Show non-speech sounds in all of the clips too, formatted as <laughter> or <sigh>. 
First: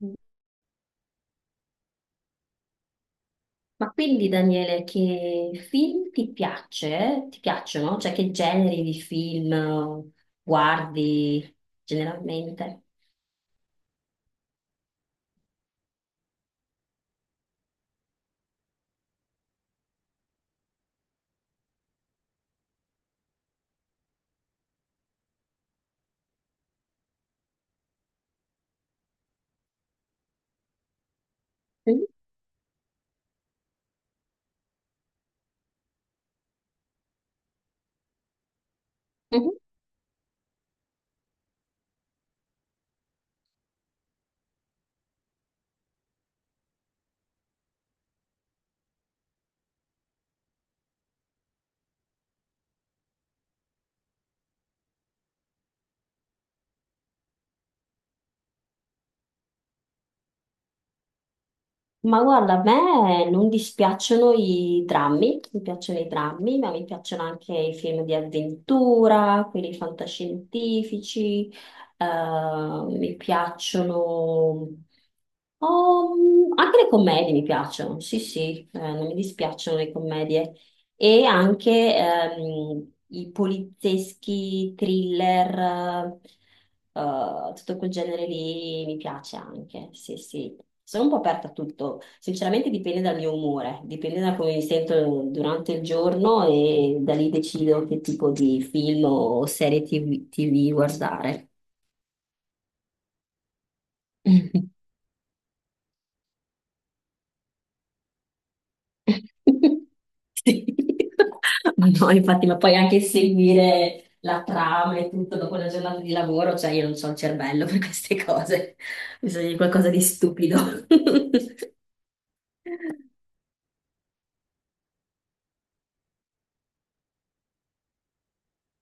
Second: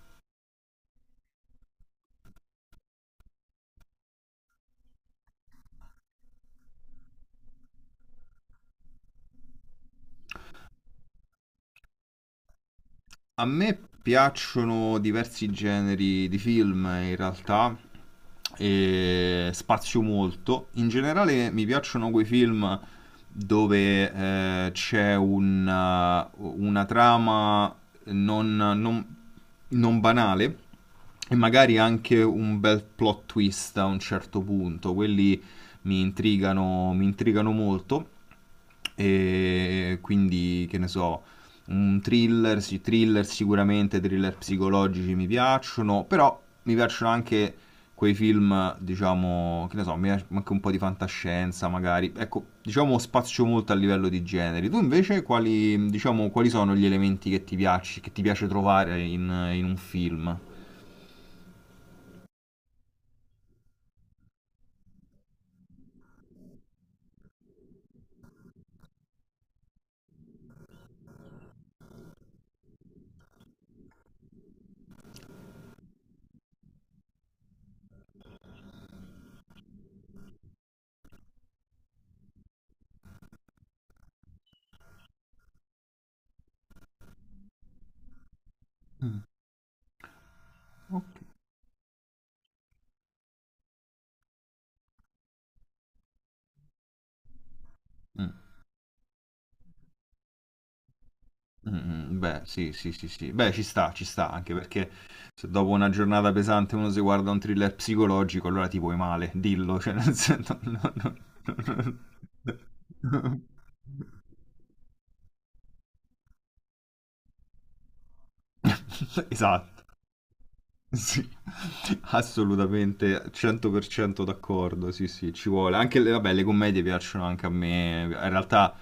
Ma quindi Daniele, che film ti piace? Ti piacciono? Cioè che generi di film guardi generalmente? A me piacciono diversi generi di film, in realtà, e spazio molto. In generale mi piacciono quei film dove c'è un, una trama non, non- non banale e magari Mhm, anche un bel plot twist a un certo punto. Quelli mi intrigano molto. mhm. E quindi, che ne so, un thriller, sì, thriller sicuramente, thriller psicologici mi piacciono, però mi piacciono anche quei film, diciamo, che ne so, mi piace anche un po' di fantascienza magari. Ecco, diciamo spazio molto a livello di generi. Tu invece quali, diciamo, quali sono gli elementi che ti piace trovare in un film? Ma guarda, a me non dispiacciono i drammi, mi piacciono i drammi, ma mi piacciono anche i film di avventura, quelli fantascientifici, mi piacciono Oh, anche le commedie mi piacciono, sì, sì, non mi dispiacciono le commedie. E anche i polizieschi, thriller, tutto quel genere lì mi piace anche, sì, sì. Ok. Sono un po' aperta a tutto, sinceramente dipende dal mio umore, dipende da come mi sento durante il giorno e da lì decido che tipo Mm. di film o serie TV guardare. Mm, beh, sì, sì, sì, sì. Beh, ci sta, anche <laughs> perché se dopo una giornata pesante uno si guarda un thriller psicologico, allora ti vuoi male, dillo, cioè nel senso... <laughs> Sì. no, no, <laughs> no, Ma no, no, infatti, ma poi anche no. seguire la trama e tutto dopo una giornata di lavoro, cioè io non ho il cervello per queste cose, <laughs> bisogna di Esatto. qualcosa di stupido. <laughs> <laughs> Sì, assolutamente, 100% d'accordo, sì sì, ci vuole. Anche le, vabbè, le commedie piacciono anche a me,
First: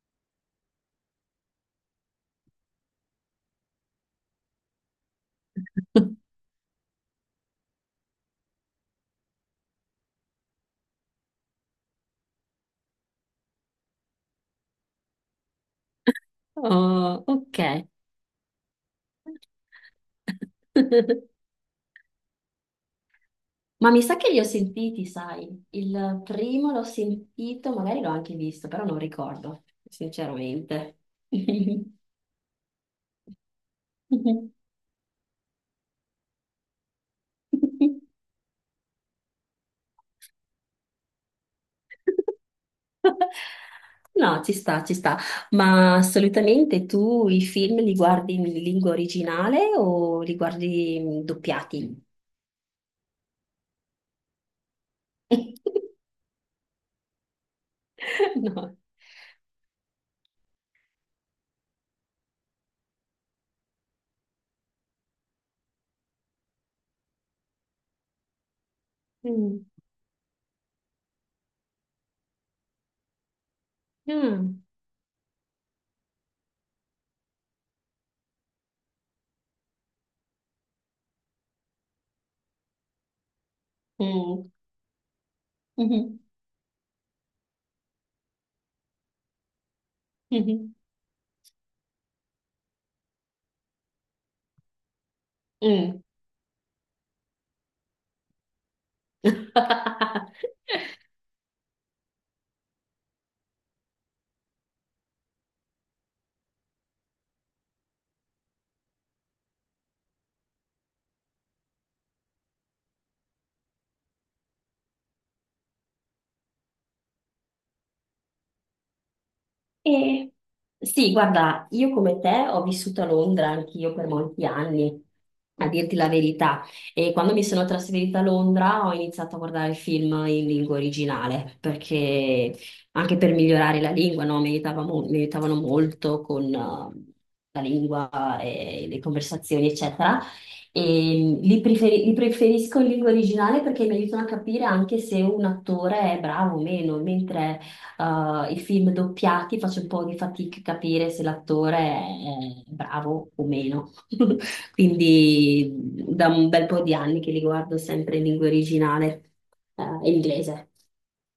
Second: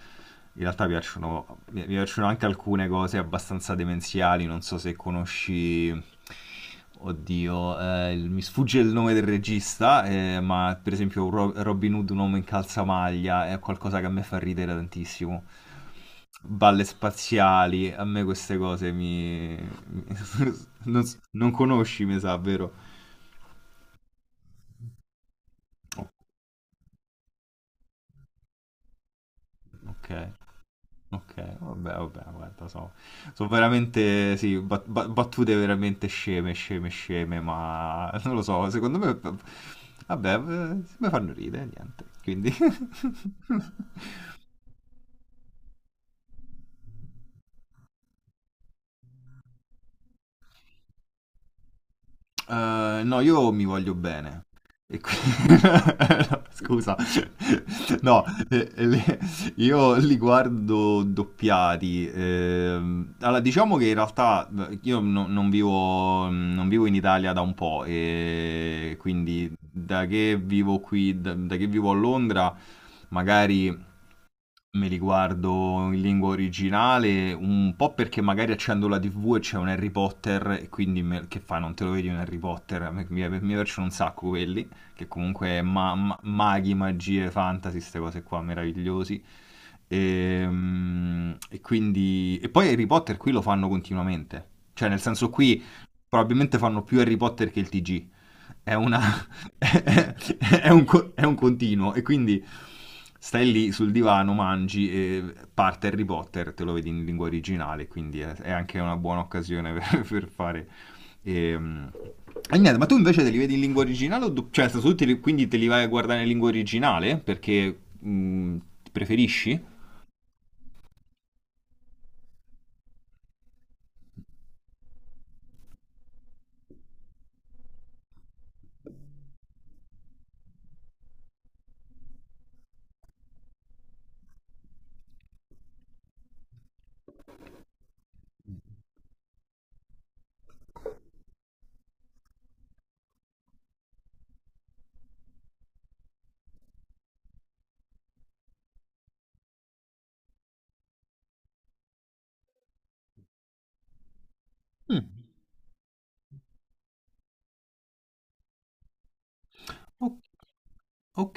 in realtà piacciono, mi piacciono anche alcune cose abbastanza demenziali, non so se conosci, oddio, il- mi sfugge il nome del regista, ma per esempio Robin Hood, un uomo in calzamaglia, è qualcosa che a me fa ridere tantissimo. Balle Oh, ok. spaziali, a me queste cose mi... mi- <laughs> Non, s- <laughs> non conosci, mi sa, vero? Ma mi sa che li ho sentiti, sai? Il primo l'ho sentito, magari l'ho anche visto, però non ricordo, Ok, sinceramente. ok, vabbè, vabbè, guarda, so, sono veramente, <laughs> sì, battute veramente sceme, sceme, sceme, ma <laughs> non lo so, secondo me, vabbè, mi fanno ridere, niente, quindi... <laughs> No, ci sta, ci sta. Ma assolutamente tu i film li guardi in lingua originale o li guardi doppiati? No, io mi voglio bene. E qui... <laughs> <laughs> no, scusa, no, eh, No. eh, le- io li guardo doppiati. Allora, diciamo che in realtà io non vivo, non vivo in Italia da un po', e quindi Mm. da che vivo qui, da che vivo a Londra, magari Mm. me li guardo in lingua originale, un po' perché magari accendo la TV e c'è un Harry Potter, e quindi me- che fa, non te lo vedi un Harry Potter? Mi, mi piacciono un sacco Mm. quelli, che comunque Mhm. maghi, magie, fantasy, queste cose qua meravigliosi. Mhm. E, quindi... E poi Harry Potter qui lo fanno continuamente, cioè nel senso qui Mm. probabilmente fanno più Harry Potter che il TG, è una... <laughs> è <laughs> un, è un continuo, e quindi stai lì sul divano, mangi e parte Harry Potter, te lo vedi in lingua originale, quindi è anche una buona occasione <laughs> per fare... ehm. E niente, ma tu invece te li vedi in lingua originale o cioè, soprattutto quindi te li vai a guardare in lingua originale perché preferisci? E sì, guarda, io come te ho vissuto a Londra anch'io per molti anni, a dirti la verità. E quando mi sono trasferita a Londra ho iniziato a guardare film in lingua originale, perché anche per migliorare la lingua, no, mi aiutavano molto con la lingua e le conversazioni, eccetera. E li preferisco in lingua originale perché mi aiutano a capire anche se un attore è bravo o meno, mentre I film doppiati faccio un po' di fatica a capire se l'attore è bravo o meno. <laughs> Mm, Quindi da un bel po' di anni che li guardo sempre in lingua originale, eh, ok. inglese.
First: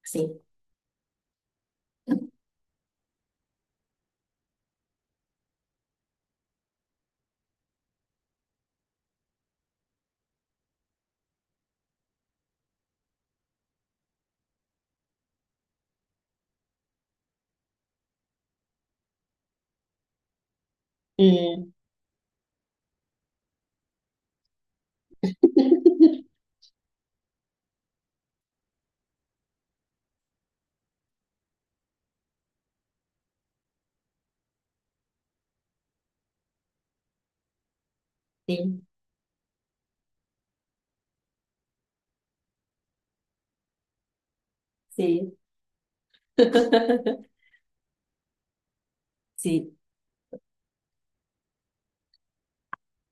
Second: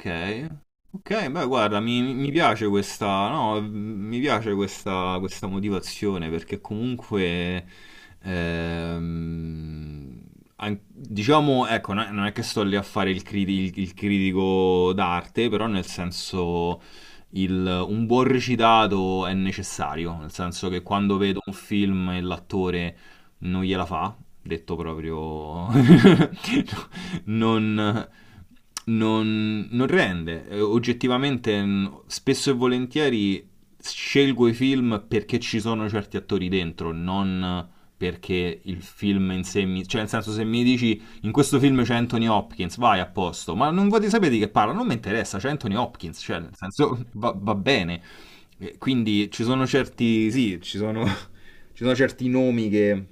Sì. ok, beh, guarda, mi piace questa, no, mi piace questa, questa motivazione perché comunque, ehm, an- diciamo, ecco, non è che sto lì a fare il, il critico d'arte, però nel senso, il- un buon recitato è necessario, nel senso che quando vedo un Mm. film e l'attore non gliela fa, detto proprio, <laughs> <laughs> non, non rende. Oggettivamente, n- spesso e volentieri scelgo i film perché ci sono certi attori dentro, non perché il Sì, film in sé mi... Cioè, nel senso, se mi dici in questo film c'è Anthony Hopkins, vai a posto, ma non voglio sapere di che parla, non mi sì. interessa, c'è Anthony Hopkins, cioè, nel senso, va, <laughs> va bene. Quindi ci sono Sì. certi, sì, ci sono, <laughs> ci sono certi nomi che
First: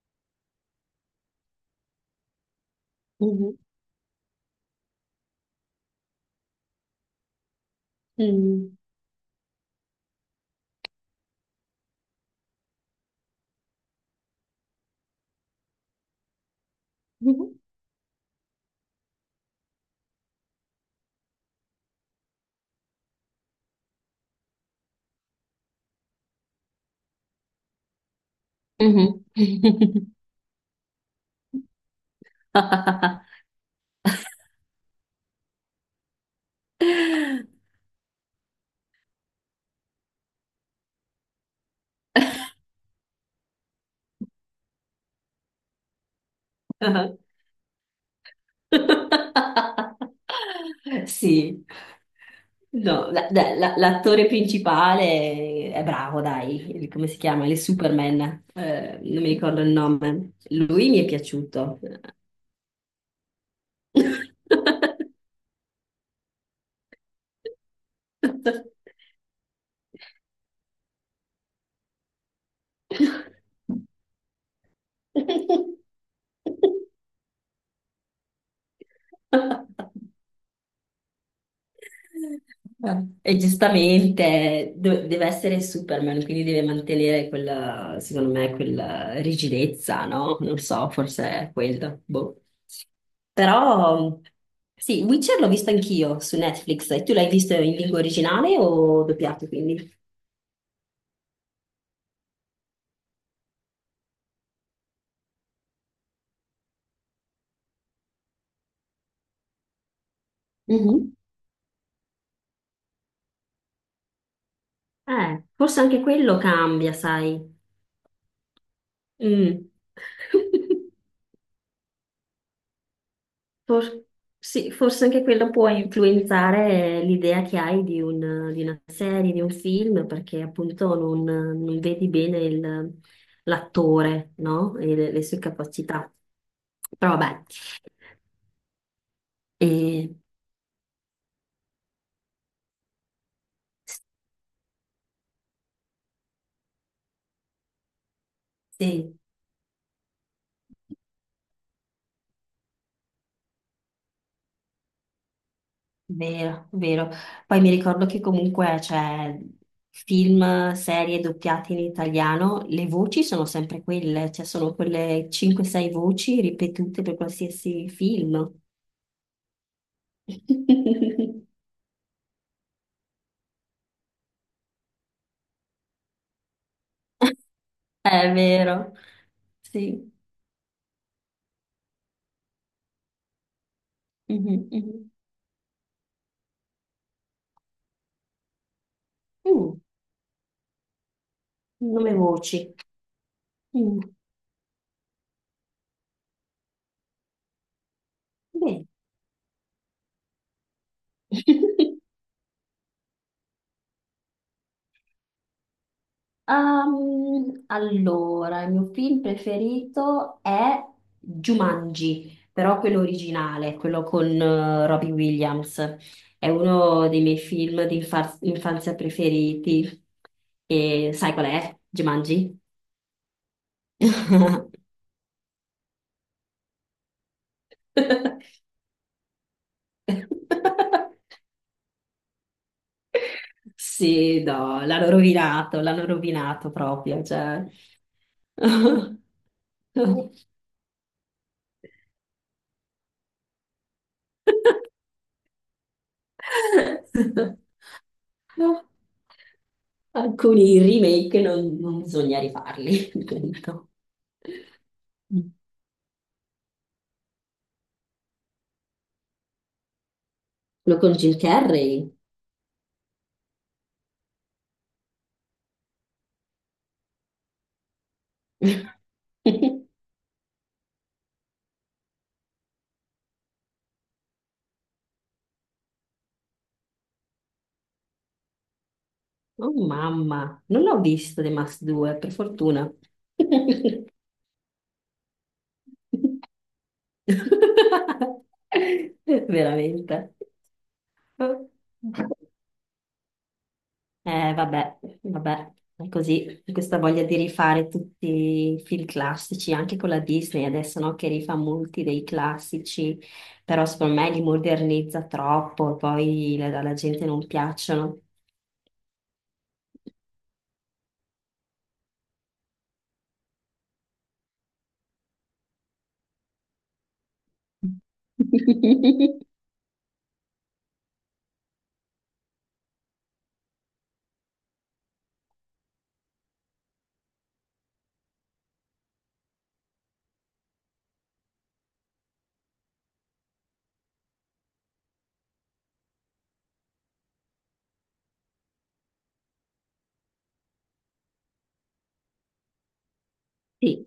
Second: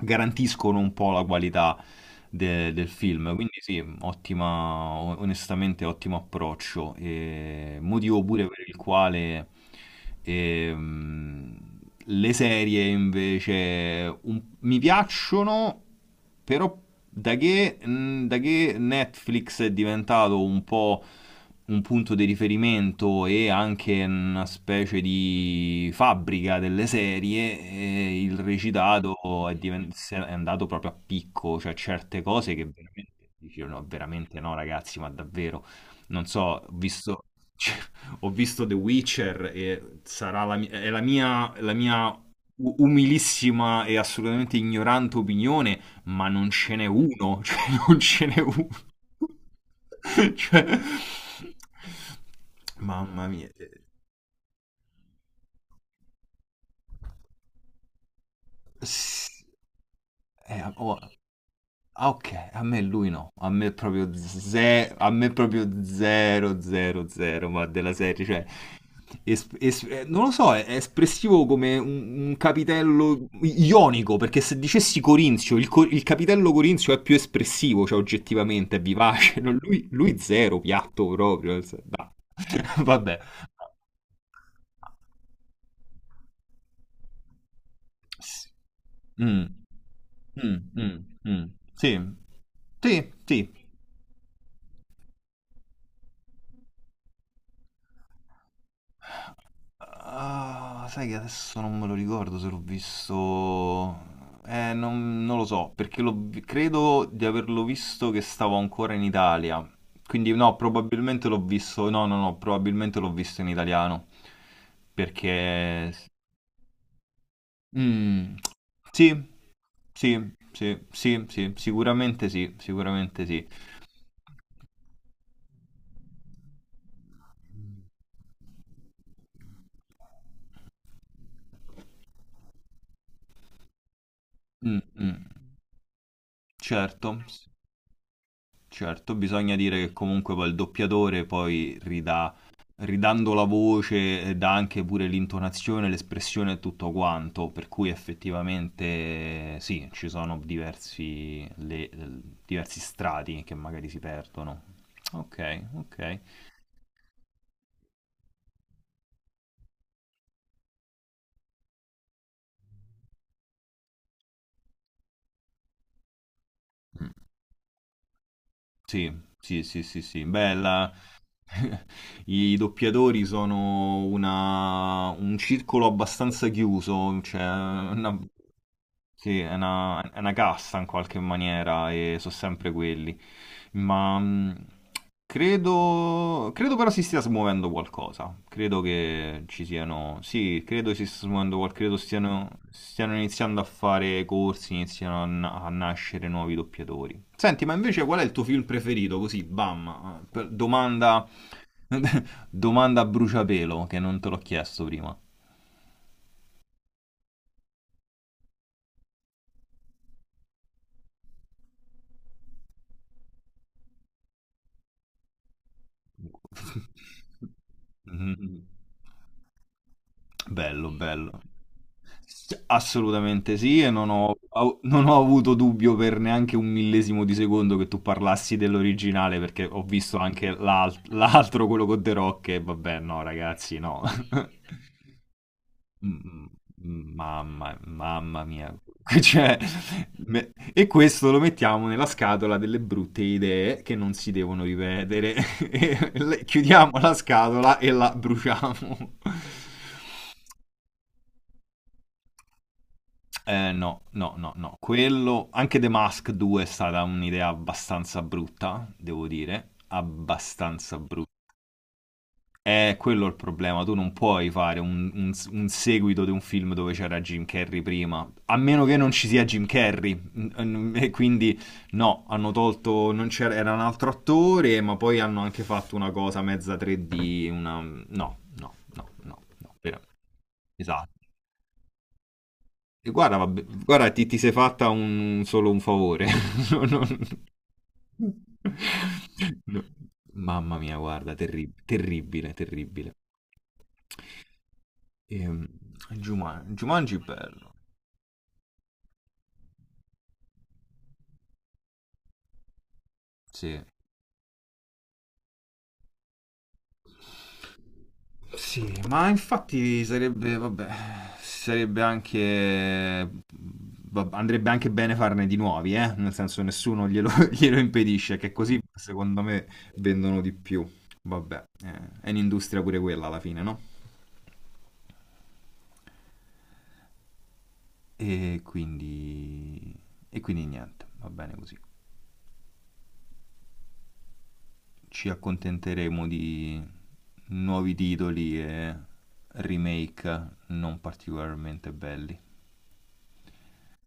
garantiscono un po' la qualità del film. Quindi Mhm. sì, ottima, onestamente ottimo approccio. E motivo pure per il Mm. quale e, mm, le serie invece un- mi piacciono, però da Mhm. che, mm, da che Netflix è diventato un po' un punto di riferimento e anche una specie di fabbrica delle serie, il Mhm. recitato è, è andato proprio a picco, cioè certe cose che veramente dicono, veramente no ragazzi, ma davvero. Non so, ho visto, <laughs> ho visto The Witcher e sarà la, mi- è la mia umilissima e assolutamente ignorante opinione, ma non ce n'è <laughs> uno, <laughs> cioè non ce n'è uno. <laughs> Cioè, Sì, no, mamma mia. L'attore principale è bravo, dai, come si chiama? Il Superman, non mi s- ricordo il nome. eh, Lui oh, mi è piaciuto. Ah, ok, a me lui no, a me proprio zero, a me proprio zero, zero, zero, ma della serie, cioè, <laughs> non lo so, è espressivo come un capitello ionico, perché se dicessi corinzio, il, il capitello corinzio è più espressivo, cioè oggettivamente, è vivace, no, lui zero, piatto proprio, nel sen- no. <laughs> Vabbè. E giustamente deve essere Superman, quindi deve mantenere quella, secondo Sì. me, quella Mm. rigidezza, no? Mm, Non so, mm, forse mm. è Sì, quello. Boh. sì, sì, Però sì, Witcher l'ho visto anch'io su Netflix. E tu l'hai visto in lingua originale o doppiato, quindi? ah, sai che adesso non me lo ricordo se l'ho visto. Non, non lo so, perché l'ho vi- credo di averlo visto che stavo ancora in Italia. Quindi no, Mhm. probabilmente l'ho visto. No, no, no, probabilmente l'ho visto in italiano. Forse Perché. anche quello cambia, sai. Mm, sì, Mm. sì, sì, <laughs> sì, sì, sicuramente sì, sicuramente sì. For- sì, forse anche quello può influenzare l'idea che hai di, di una serie, di un film, perché appunto non, non vedi bene l'attore, no? Mm, E le sue mm, capacità. Però certo. vabbè, Certo, bisogna dire che e, comunque poi il doppiatore poi ridà, ridando la voce, dà anche pure l'intonazione, l'espressione e tutto quanto, per cui effettivamente sì. Sì, ci sono diversi, diversi strati che magari si perdono. Ok, ok. Vero, vero. Poi mi ricordo che comunque c'è film, serie doppiate in italiano, le voci sono sempre quelle, cioè sono quelle 5-6 voci ripetute per qualsiasi film. Sì, sì, sì, sì, sì. Bella. <laughs> <laughs> I doppiatori sono una- un circolo abbastanza chiuso, cioè una, È vero, sì, sì. è una casta in qualche maniera e sono sempre quelli. Ma Mhm, mhm. credo, credo però si stia smuovendo qualcosa. Credo che ci Mm, siano. Sì, credo si stia smuovendo qualcosa. Credo nome stiano, voci. stiano iniziando a Mm, fare corsi, iniziano a, na- a nascere nuovi doppiatori. Senti, ma invece qual è il tuo film bene. preferito? Così, bam, domanda, <laughs> <laughs> domanda a bruciapelo che non te l'ho chiesto prima. Allora, il mio film preferito è Jumanji, però quello originale, quello con Robbie Williams. È uno dei miei film di <laughs> infanzia preferiti. Bello, E sai bello. qual è? Jumanji? S- assolutamente sì, e non ho, au- <laughs> non ho avuto dubbio per neanche un millesimo di secondo che tu parlassi dell'originale, perché ho visto anche l'altro, quello con The Rock, e vabbè, no, ragazzi, no. Sì, <laughs> no, l'hanno Mm, rovinato mm, proprio, cioè. mamma, mamma mia. <laughs> Cioè, me- e questo lo mettiamo nella scatola delle brutte idee che non si devono ripetere. <laughs> E chiudiamo la <laughs> scatola e la <laughs> bruciamo. <laughs> Alcuni remake non, non bisogna rifarli, <laughs> appunto. no, no, no, no. Quello, Quello anche The Mask 2 è stata un'idea abbastanza brutta, devo dire, abbastanza con brutta. Jim Carrey. È quello il problema, tu non puoi fare un, un seguito di un film dove c'era Jim Carrey prima, a meno che non ci sia Jim <laughs> Carrey. Mm, e quindi no, hanno tolto, non c'era, era un altro attore, ma poi hanno anche fatto una cosa mezza 3D, una... No, no, no, no, Oh no. Vero. mamma, non l'ho Esatto. visto The Mask 2, per fortuna. E guarda, vabbè, guarda, ti sei fatta un, solo un favore. <laughs> <laughs> No, no, no. No. Veramente. Mamma mia, guarda, terri- terribile, terribile. Vabbè, Ehm, vabbè, è così, Juman- questa Jumanji è voglia di bello. rifare tutti i film classici, anche con la Disney adesso, no, che rifà molti dei classici, Sì. però secondo me li modernizza troppo, poi alla gente non piacciono. Sì, ma infatti sarebbe, vabbè, sarebbe anche, vab- andrebbe anche bene farne di nuovi, eh? Nel senso nessuno glielo, <laughs> glielo impedisce, che così <laughs> secondo me vendono di più. Vabbè, è un'industria pure quella alla fine, no? E quindi, e quindi niente, va bene così. Ci accontenteremo di nuovi titoli e remake non particolarmente belli. Sì,